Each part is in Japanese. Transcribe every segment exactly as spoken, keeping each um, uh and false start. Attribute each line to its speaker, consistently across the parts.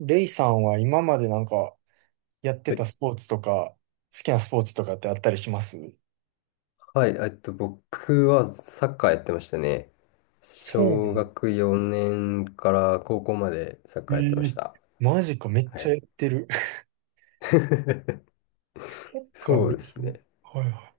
Speaker 1: レイさんは今までなんかやって
Speaker 2: は
Speaker 1: た
Speaker 2: い、
Speaker 1: スポーツとか、好きなスポーツとかってあったりします？
Speaker 2: はいえっと、僕はサッカーやってましたね。
Speaker 1: そう
Speaker 2: 小
Speaker 1: ね。
Speaker 2: 学よねんから高校までサッ
Speaker 1: え
Speaker 2: カーやってまし
Speaker 1: ー、
Speaker 2: た。
Speaker 1: マジか、めっ
Speaker 2: は
Speaker 1: ちゃや
Speaker 2: い。
Speaker 1: ってる。サッカー
Speaker 2: そう
Speaker 1: で
Speaker 2: です
Speaker 1: きる？
Speaker 2: ね。
Speaker 1: はいは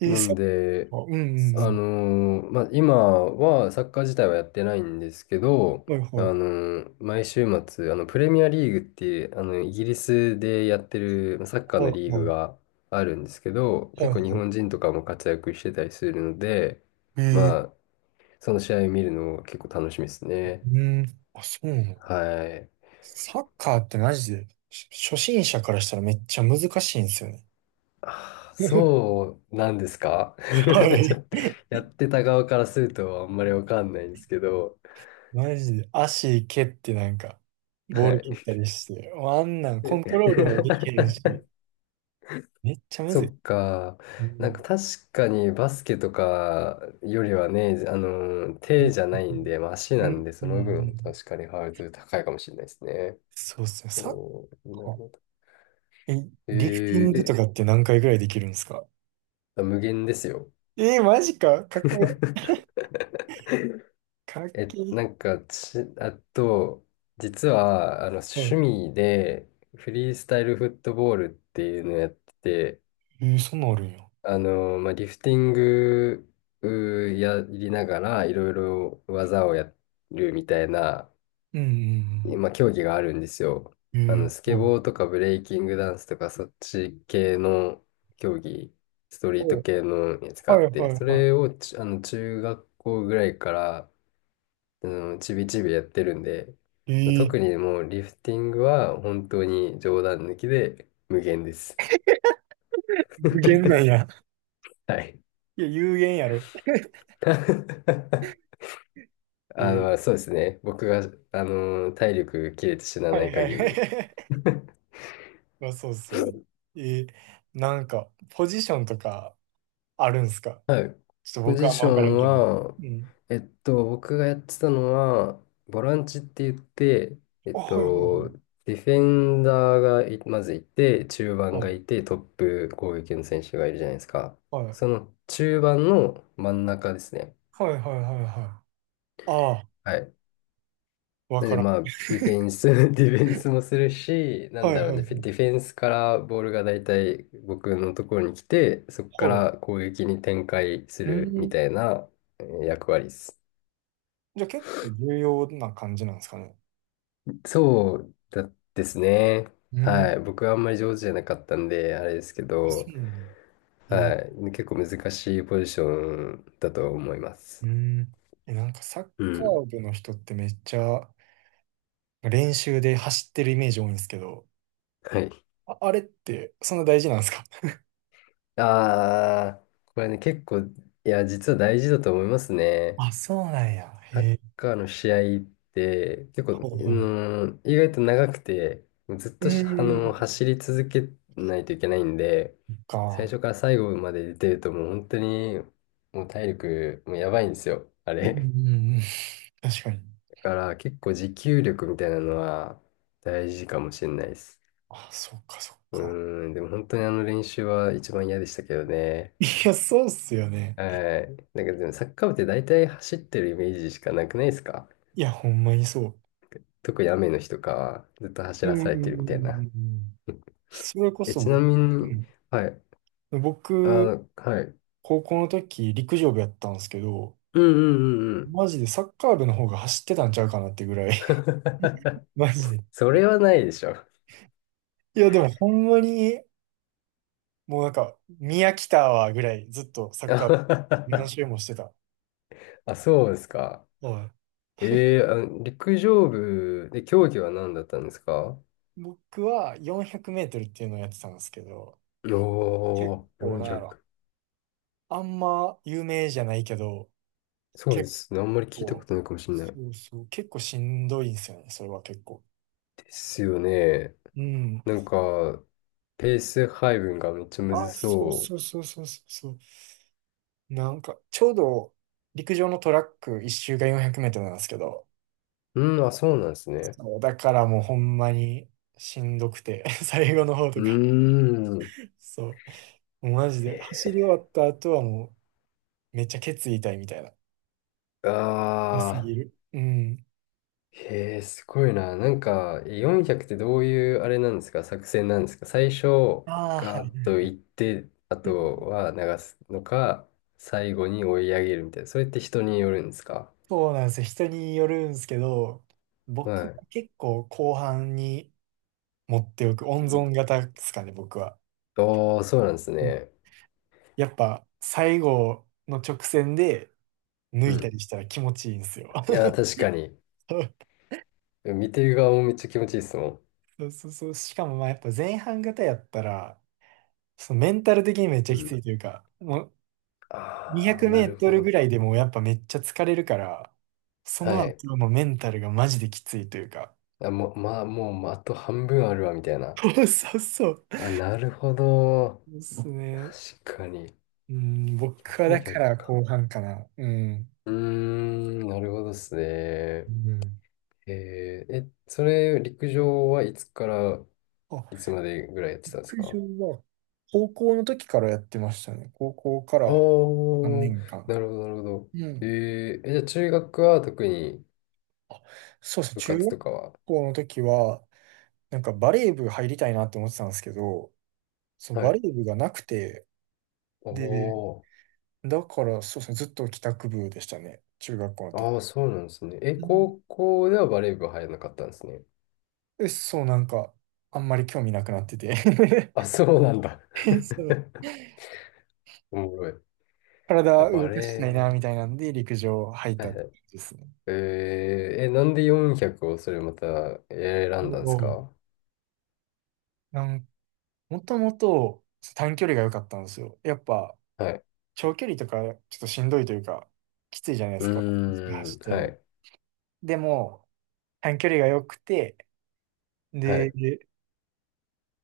Speaker 1: い。えー、
Speaker 2: な
Speaker 1: サ
Speaker 2: ん
Speaker 1: ッ
Speaker 2: で、
Speaker 1: カー、うんうんう
Speaker 2: あ
Speaker 1: ん。
Speaker 2: のーまあ、今はサッカー自体はやってないんですけど、
Speaker 1: はい
Speaker 2: あ
Speaker 1: はい。
Speaker 2: のー毎週末、あの、プレミアリーグっていう、あの、イギリスでやってるサッカー
Speaker 1: は
Speaker 2: の
Speaker 1: い
Speaker 2: リーグ
Speaker 1: はい。
Speaker 2: があるんですけど、
Speaker 1: はい
Speaker 2: 結構日
Speaker 1: は
Speaker 2: 本人とかも活躍してたりするので、
Speaker 1: い。え
Speaker 2: ま
Speaker 1: ー、
Speaker 2: あ、その試合を見るの結構楽しみですね。
Speaker 1: うん。あ、そうなの。
Speaker 2: はい。
Speaker 1: サッカーってマジで、し初心者からしたらめっちゃ難しいんですよね。
Speaker 2: あ、 そうなんですか？
Speaker 1: は
Speaker 2: ちょ
Speaker 1: い。
Speaker 2: っと、やってた側からするとあんまりわかんないんですけど。
Speaker 1: マジで足蹴ってなんか、ボ
Speaker 2: は
Speaker 1: ール切っ
Speaker 2: い。
Speaker 1: たりして、もうあんなんコントロールもできへん し、めっちゃむ
Speaker 2: そ
Speaker 1: ずい。
Speaker 2: っか。
Speaker 1: う
Speaker 2: なん
Speaker 1: ん。
Speaker 2: か確かにバスケとかよりはね、あの、
Speaker 1: う
Speaker 2: 手
Speaker 1: ん。
Speaker 2: じゃないんで、まあ足
Speaker 1: う
Speaker 2: なん
Speaker 1: ん。
Speaker 2: で、
Speaker 1: う
Speaker 2: そ
Speaker 1: ん。う
Speaker 2: の分
Speaker 1: ん、
Speaker 2: 確かにハードル高いかもしれないですね。
Speaker 1: そうっすね。サッ
Speaker 2: おー、
Speaker 1: カ
Speaker 2: なる
Speaker 1: ー。
Speaker 2: ほど。
Speaker 1: え、
Speaker 2: え
Speaker 1: リフティン
Speaker 2: ー
Speaker 1: グと
Speaker 2: え、
Speaker 1: かって何回ぐらいできるんですか？
Speaker 2: あ、無限ですよ。
Speaker 1: えー、マジか。かっこいい。かっけ
Speaker 2: え、な
Speaker 1: え。
Speaker 2: んかち、あと、実は、あの、
Speaker 1: は
Speaker 2: 趣
Speaker 1: い。
Speaker 2: 味で、フリースタイルフットボールっていうのをやってて、
Speaker 1: えー、そんなんあるんや。
Speaker 2: あの、まあ、リフティングうーやりながら、いろいろ技をやるみたいな、
Speaker 1: うん
Speaker 2: まあ、競技があるんですよ。
Speaker 1: うんう
Speaker 2: あ
Speaker 1: ん。え
Speaker 2: の、ス
Speaker 1: ー、
Speaker 2: ケ
Speaker 1: はい。
Speaker 2: ボーとかブレイキングダンスとか、そっち系の競技、ストリー
Speaker 1: お
Speaker 2: ト
Speaker 1: はい
Speaker 2: 系のやつがあ
Speaker 1: は
Speaker 2: っ
Speaker 1: い
Speaker 2: て、そ
Speaker 1: は
Speaker 2: れをち、あの、中学校ぐらいから、あの、ちびちびやってるんで、
Speaker 1: い。えー、
Speaker 2: 特にもうリフティングは本当に冗談抜きで無限です。
Speaker 1: 有限なん や。
Speaker 2: はい。
Speaker 1: いや、有限やろ。え
Speaker 2: あ
Speaker 1: ー、
Speaker 2: の、そうですね。僕が、あの、体力切れて死な
Speaker 1: は
Speaker 2: な
Speaker 1: い
Speaker 2: い
Speaker 1: は
Speaker 2: 限り。
Speaker 1: い。まあ、そうっすよね。えーなんか、ポジションとかあるんすか？
Speaker 2: はい。
Speaker 1: ちょっと
Speaker 2: ポ
Speaker 1: 僕
Speaker 2: ジ
Speaker 1: はあんま
Speaker 2: ショ
Speaker 1: わからん
Speaker 2: ン
Speaker 1: けど。
Speaker 2: は、
Speaker 1: うん。
Speaker 2: えっと、僕がやってたのは、ボランチって言って、えっ
Speaker 1: あ、はいはいは
Speaker 2: と、
Speaker 1: い。
Speaker 2: ディフェンダーがいまずいて、中盤がい
Speaker 1: あ、
Speaker 2: て、トップ攻撃の選手がいるじゃないですか。
Speaker 1: はい。
Speaker 2: その中盤の真ん中ですね。
Speaker 1: はいはいはいはい。あ
Speaker 2: はい。
Speaker 1: あ、わ
Speaker 2: なの
Speaker 1: か
Speaker 2: で、
Speaker 1: らん。
Speaker 2: まあ、ディフェンス、ディフェンスもするし、なん
Speaker 1: はい
Speaker 2: だろ
Speaker 1: は
Speaker 2: う
Speaker 1: いは
Speaker 2: ね、
Speaker 1: い。
Speaker 2: ディフェンスからボールがだいたい僕のところに来て、そこか
Speaker 1: はい。
Speaker 2: ら攻撃に展開す
Speaker 1: う
Speaker 2: るみ
Speaker 1: ん。
Speaker 2: たいなえー役割です。
Speaker 1: じゃあ結構重要な感じなんですかね？
Speaker 2: そうだですね。
Speaker 1: う
Speaker 2: は
Speaker 1: ん。
Speaker 2: い。僕はあんまり上手じゃなかったんで、あれですけ
Speaker 1: あ、そ
Speaker 2: ど、
Speaker 1: うなんだ。え
Speaker 2: は
Speaker 1: ー、
Speaker 2: い。結構難しいポジションだと思います。
Speaker 1: うん。え、なんかサッ
Speaker 2: う
Speaker 1: カ
Speaker 2: ん。
Speaker 1: ー部の人ってめっちゃ練習で走ってるイメージ多いんですけど、
Speaker 2: はい。
Speaker 1: あ、あれってそんな大事なんですか？
Speaker 2: ああ、これね、結構、いや、実は大事だと思いますね。
Speaker 1: あ、そうなんや。
Speaker 2: サ
Speaker 1: へ
Speaker 2: ッ
Speaker 1: え。
Speaker 2: カーの試合って結構、うーん、意外と長くて、ずっ
Speaker 1: う
Speaker 2: としあ
Speaker 1: ー
Speaker 2: の、
Speaker 1: ん。
Speaker 2: 走り続けないといけないんで、最
Speaker 1: か。
Speaker 2: 初から最後まで出てるともう本当にもう体力もうやばいんですよ、あ
Speaker 1: うー
Speaker 2: れ。
Speaker 1: ん。確かに。
Speaker 2: だから結構持久力みたいなのは大事かもしれないです。
Speaker 1: あ、そっかそっ
Speaker 2: う
Speaker 1: か。
Speaker 2: ーん、でも本当にあの練習は一番嫌でしたけどね。
Speaker 1: いや、そうっすよね。
Speaker 2: はい。なんかでもサッカー部って大体走ってるイメージしかなくないですか？
Speaker 1: いや、ほんまにそう。
Speaker 2: 特に雨の日とかはずっと走
Speaker 1: う
Speaker 2: ら
Speaker 1: んう
Speaker 2: さ
Speaker 1: ん
Speaker 2: れてる
Speaker 1: う
Speaker 2: みたい
Speaker 1: ん
Speaker 2: な。
Speaker 1: うん。
Speaker 2: うん。
Speaker 1: それこ
Speaker 2: え、
Speaker 1: そ
Speaker 2: ちな
Speaker 1: 僕、
Speaker 2: み
Speaker 1: う
Speaker 2: に、
Speaker 1: ん。
Speaker 2: はい。あ
Speaker 1: 僕、
Speaker 2: の、はい。
Speaker 1: 高校の時、陸上部やったんですけど、
Speaker 2: うんうんうんうん。
Speaker 1: マジでサッカー部の方が走ってたんちゃうかなってぐらい。マジで。
Speaker 2: それはないでしょ。
Speaker 1: いや、でもほんまに、もうなんか、宮来たわぐらい、ずっとサッカー部何 周もしてた。
Speaker 2: あ、そうですか。
Speaker 1: はい。
Speaker 2: えー、あの陸上部で競技は何だったんですか？
Speaker 1: 僕はよんひゃくメートルっていうのをやってたんですけど、
Speaker 2: お
Speaker 1: 結
Speaker 2: ー、
Speaker 1: 構、なんやろ。
Speaker 2: よんひゃく。
Speaker 1: あんま有名じゃないけど、
Speaker 2: そうで
Speaker 1: 結
Speaker 2: すね。あんまり聞いたこ
Speaker 1: 構、
Speaker 2: とないかもしれない。
Speaker 1: そうそう、結構しんどいんですよね、それは結構。
Speaker 2: ですよね。
Speaker 1: うん。
Speaker 2: なんか、ペース配分がめっちゃむ
Speaker 1: あ、
Speaker 2: ず
Speaker 1: そう
Speaker 2: そ
Speaker 1: そうそうそうそうそう。なんか、ちょうど陸上のトラック一周がよんひゃくメートルなんですけど、
Speaker 2: う。うん、あ、そうなんですね。
Speaker 1: そう、だからもうほんまにしんどくて、最後の方
Speaker 2: う
Speaker 1: とか、
Speaker 2: ーん。
Speaker 1: そう、もうマジで走り終わった後はもうめっちゃケツ痛いみたいな。良す
Speaker 2: ああ、
Speaker 1: ぎる。うん。
Speaker 2: へえ、すごいな。なんか、よんひゃくってどういうあれなんですか？作戦なんですか？最初、
Speaker 1: ああ、は
Speaker 2: ガー
Speaker 1: い。
Speaker 2: ッと行って、あとは流すのか、最後に追い上げるみたいな。それって人によるんですか？
Speaker 1: そうなんですよ。人によるんですけど、僕
Speaker 2: はい。
Speaker 1: は結構後半に持っておく、
Speaker 2: う
Speaker 1: 温
Speaker 2: ん。
Speaker 1: 存型ですかね、僕は。
Speaker 2: おー、そうなんです
Speaker 1: うん、
Speaker 2: ね。
Speaker 1: やっぱ最後の直線で抜
Speaker 2: う
Speaker 1: いた
Speaker 2: ん。
Speaker 1: りしたら気持ちいいんですよ。
Speaker 2: いや、確かに。見てる側もめっちゃ気持ちいいですもん。
Speaker 1: そうそうそう。しかもまあやっぱ前半型やったら、そのメンタル的にめっちゃ
Speaker 2: う
Speaker 1: きつ
Speaker 2: ん。
Speaker 1: いというか、もう200
Speaker 2: ああ、
Speaker 1: メ
Speaker 2: な
Speaker 1: ー
Speaker 2: る
Speaker 1: ト
Speaker 2: ほ
Speaker 1: ルぐ
Speaker 2: ど。
Speaker 1: らいでもうやっぱめっちゃ疲れるから、そ
Speaker 2: は
Speaker 1: の
Speaker 2: い。
Speaker 1: 後のメンタルがマジできついというか。
Speaker 2: あ、もう、まあ、もう、あと半分あるわ、みたい な。
Speaker 1: そうそうそう。
Speaker 2: あ、なるほど。
Speaker 1: ですね。
Speaker 2: 確かに。
Speaker 1: うん、僕はだか
Speaker 2: よんひゃく
Speaker 1: ら
Speaker 2: か。
Speaker 1: 後半かな。うん。
Speaker 2: うーん、なるほどですね。
Speaker 1: うん。
Speaker 2: えー、え、それ、陸上はいつから
Speaker 1: あ、
Speaker 2: いつまでぐらいやってたんです
Speaker 1: 陸上
Speaker 2: か？
Speaker 1: は高校の時からやってましたね。高校か
Speaker 2: ああ
Speaker 1: ら3
Speaker 2: ー、
Speaker 1: 年間。
Speaker 2: なるほど、なるほど。
Speaker 1: う
Speaker 2: え
Speaker 1: ん。
Speaker 2: ー、え、じゃあ中学は特に
Speaker 1: あ、そうですね。
Speaker 2: 部
Speaker 1: 中
Speaker 2: 活
Speaker 1: 学
Speaker 2: とかは？
Speaker 1: 校の時は、なんかバレー部入りたいなって思ってたんですけど、その
Speaker 2: は
Speaker 1: バ
Speaker 2: い。
Speaker 1: レー部がなくて、
Speaker 2: お
Speaker 1: で、
Speaker 2: ー、
Speaker 1: だからそうですね。ずっと帰宅部でしたね。中学校の時。
Speaker 2: ああ、そうなんですね。え、
Speaker 1: うん。
Speaker 2: 高校ではバレー部入らなかったんですね。
Speaker 1: で、そう、なんか、あんまり興味なくなってて。
Speaker 2: あ、そうなんだ。
Speaker 1: そう、
Speaker 2: おもろい。あ、
Speaker 1: 体
Speaker 2: バ
Speaker 1: 動かし
Speaker 2: レ
Speaker 1: た
Speaker 2: ー
Speaker 1: いな、み
Speaker 2: 部、
Speaker 1: たいなんで、陸上入っ
Speaker 2: は
Speaker 1: たっ
Speaker 2: いはい。
Speaker 1: て感じですね。
Speaker 2: えー、え、なんでよんひゃくをそれまた選
Speaker 1: お
Speaker 2: んだんです
Speaker 1: ー
Speaker 2: か？
Speaker 1: なん、もともと短距離が良かったんですよ。やっぱ、
Speaker 2: はい。
Speaker 1: 長距離とかちょっとしんどいというか、きついじゃないで
Speaker 2: う
Speaker 1: すか。
Speaker 2: ー
Speaker 1: 走
Speaker 2: ん、
Speaker 1: ってる
Speaker 2: は
Speaker 1: の。
Speaker 2: い、
Speaker 1: でも、短距離が良くて、
Speaker 2: は
Speaker 1: で、
Speaker 2: い。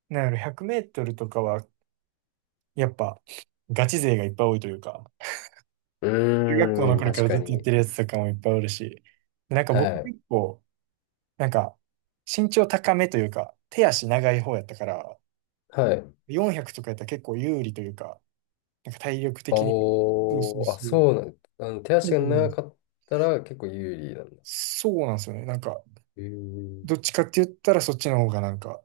Speaker 1: なんやろ、ひゃくメートルとかは、やっぱ、ガチ勢がいっぱい多いというか、
Speaker 2: う
Speaker 1: 中学校の
Speaker 2: ーん、
Speaker 1: 頃か
Speaker 2: 確
Speaker 1: らず
Speaker 2: か
Speaker 1: っとやっ
Speaker 2: に。
Speaker 1: てるやつとかもいっぱいおるし、でなんか
Speaker 2: は
Speaker 1: 僕
Speaker 2: い、
Speaker 1: 結構、なんか、身長高めというか、手足長い方やったから、
Speaker 2: はい。
Speaker 1: よんひゃくとかやったら結構有利というか、なんか体力的に。そうそう
Speaker 2: おー、あ、
Speaker 1: そう。
Speaker 2: そうなんあの、手
Speaker 1: そう
Speaker 2: 足が
Speaker 1: なん
Speaker 2: 長
Speaker 1: で
Speaker 2: かったら結構有利なんだ。
Speaker 1: すそうなんですよね。なんか、
Speaker 2: うーん、
Speaker 1: どっちかって言ったらそっちの方がなんか、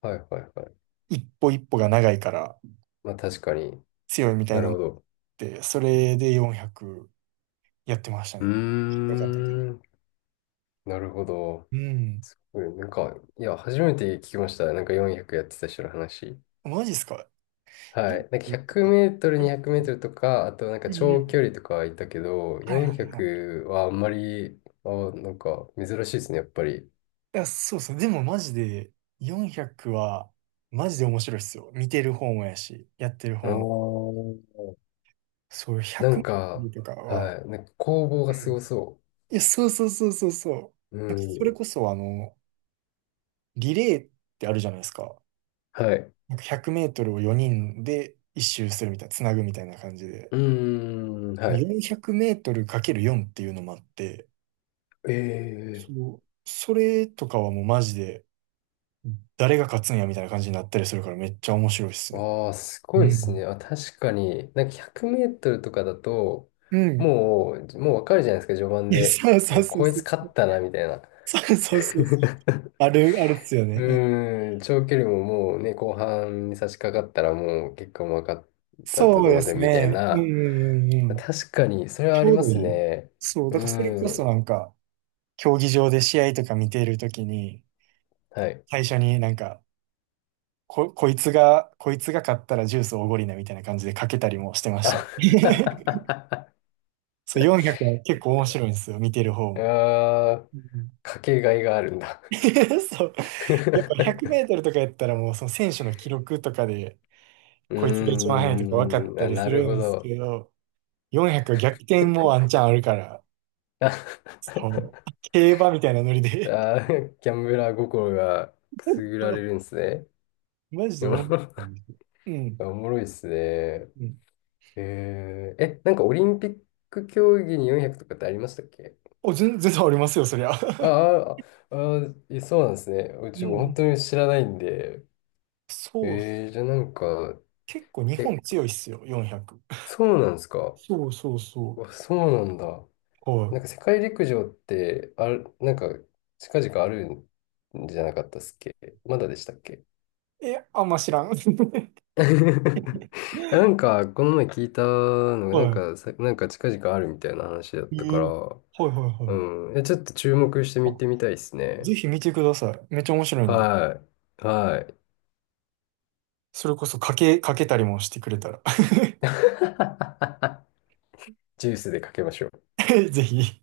Speaker 2: はい、はい、はい。
Speaker 1: 一歩一歩が長いから
Speaker 2: まあ確かに。
Speaker 1: 強いみた
Speaker 2: な
Speaker 1: いな
Speaker 2: る
Speaker 1: のっ
Speaker 2: ほど。
Speaker 1: て、それでよんひゃくやってました
Speaker 2: う
Speaker 1: ね。
Speaker 2: ー
Speaker 1: よかったけど。
Speaker 2: ん、なるほど。
Speaker 1: うん。
Speaker 2: すごい、なんか、いや、初めて聞きました。なんかよんひゃくやってた人の話。
Speaker 1: マジっすか
Speaker 2: はい。なんか100
Speaker 1: ?よんひゃく と
Speaker 2: メ
Speaker 1: か。
Speaker 2: ートル、
Speaker 1: うん
Speaker 2: にひゃくメートルとか、あとなんか
Speaker 1: うんう
Speaker 2: 長距
Speaker 1: ん
Speaker 2: 離とかはいたけど、
Speaker 1: はいはいはい。
Speaker 2: よんひゃくはあんまり、あ、なんか珍しいですね、やっぱり。
Speaker 1: いや、そうそう。でもマジでよんひゃくは、マジで面白いっすよ。見てる方もやし、やってる
Speaker 2: あ
Speaker 1: 方も。
Speaker 2: ー、
Speaker 1: そう、100
Speaker 2: な
Speaker 1: メ
Speaker 2: んか、
Speaker 1: ートルとかは、
Speaker 2: はい。なんか攻防
Speaker 1: う
Speaker 2: がすご
Speaker 1: ん、
Speaker 2: そ
Speaker 1: いや、そうそうそうそうそう。
Speaker 2: う。う
Speaker 1: なんかそれこ
Speaker 2: ん。
Speaker 1: そ、あの、リレーってあるじゃないですか。
Speaker 2: はい。
Speaker 1: なんかひゃくメートルをよにんで一周するみたいな、つなぐみたいな感じで。
Speaker 2: うーん。はい。
Speaker 1: よんひゃくメートルかけるよんっていうのもあって、
Speaker 2: え、え
Speaker 1: そう、それとかはもうマジで、誰が勝つんやみたいな感じになったりするからめっちゃ面白いっすね。
Speaker 2: ああ、すご
Speaker 1: う
Speaker 2: いです
Speaker 1: ん。
Speaker 2: ね。あ、確かに。なんかひゃくメートルとかだと、
Speaker 1: うん。
Speaker 2: もう、もうわかるじゃないですか、序盤
Speaker 1: いや、
Speaker 2: で。
Speaker 1: そうそう
Speaker 2: あ、
Speaker 1: そう
Speaker 2: こい
Speaker 1: そ
Speaker 2: つ
Speaker 1: う。
Speaker 2: 勝ったな、みたいな。
Speaker 1: そうそうそうそう。ある、あるっすよ
Speaker 2: う
Speaker 1: ね。うん、
Speaker 2: ーん、長距離ももうね、後半に差し掛かったらもう結果も分かったと
Speaker 1: そうで
Speaker 2: 同
Speaker 1: す
Speaker 2: 然みたい
Speaker 1: ね。うんう
Speaker 2: な。
Speaker 1: んうんう
Speaker 2: まあ
Speaker 1: ん。
Speaker 2: 確かに、それは
Speaker 1: ち
Speaker 2: あり
Speaker 1: ょう
Speaker 2: ま
Speaker 1: どい
Speaker 2: す
Speaker 1: い。
Speaker 2: ね。
Speaker 1: そう、
Speaker 2: う
Speaker 1: だからそれこそ
Speaker 2: ー
Speaker 1: な
Speaker 2: ん、
Speaker 1: んか、競技場で試合とか見ているときに、
Speaker 2: はい。
Speaker 1: 最初になんか、こ、こいつが、こいつが勝ったらジュースおごりなみたいな感じでかけたりもしてましたね。
Speaker 2: あ。
Speaker 1: そう、よんひゃくは結構面白いんですよ、見てる方
Speaker 2: あ
Speaker 1: も。
Speaker 2: ー、
Speaker 1: うん。
Speaker 2: かけがいがあるんだ。
Speaker 1: そう。やっぱ100メ
Speaker 2: う
Speaker 1: ートルとかやったらもうその選手の記録とかで、
Speaker 2: ー
Speaker 1: こいつが一番速いとか分かっ
Speaker 2: ん、
Speaker 1: た
Speaker 2: あ、
Speaker 1: り
Speaker 2: な
Speaker 1: す
Speaker 2: る
Speaker 1: る
Speaker 2: ほ
Speaker 1: んです
Speaker 2: ど。
Speaker 1: けど、よんひゃくは逆転もワンチャンあるから、そう、競馬みたいなノリで。
Speaker 2: ああー、ギャンブラー心がくすぐられるん ですね。
Speaker 1: マジで思うん ですよ。う
Speaker 2: お
Speaker 1: ん。
Speaker 2: もろいっすね。
Speaker 1: うん。
Speaker 2: えー、え、なんかオリンピック競技によんひゃくとかってありましたっけ？
Speaker 1: お、全全然ありますよ、そりゃ。
Speaker 2: あ あ、ああ、え、そうなんですね。う
Speaker 1: う
Speaker 2: ち本
Speaker 1: ん
Speaker 2: 当
Speaker 1: うん。
Speaker 2: に知らないんで。
Speaker 1: そうっす。
Speaker 2: えー、じゃあなんか、
Speaker 1: 結構日
Speaker 2: え、
Speaker 1: 本強いっすよ、よんひゃく。
Speaker 2: そうなんですか？
Speaker 1: そうそう
Speaker 2: う
Speaker 1: そ
Speaker 2: わ、そうなんだ。
Speaker 1: う。は
Speaker 2: なんか世界陸上って、ある、なんか近々あるんじゃなかったっすっけ？まだでしたっけ？
Speaker 1: い。え、あんま知らん。
Speaker 2: いや、なんか、この前聞いたのが、なん
Speaker 1: は
Speaker 2: かさ、なんか近々あるみたいな話だっ
Speaker 1: い。
Speaker 2: た
Speaker 1: え
Speaker 2: から、
Speaker 1: ー、はいはいはい。
Speaker 2: うん。え、ちょっと注目して見
Speaker 1: あ、
Speaker 2: てみたいですね。
Speaker 1: ぜひ見てください。めっちゃ面白いんで。
Speaker 2: はい。はい。
Speaker 1: それこそかけ、かけたりもしてくれたら。
Speaker 2: ジュースでかけましょう。
Speaker 1: ぜひ。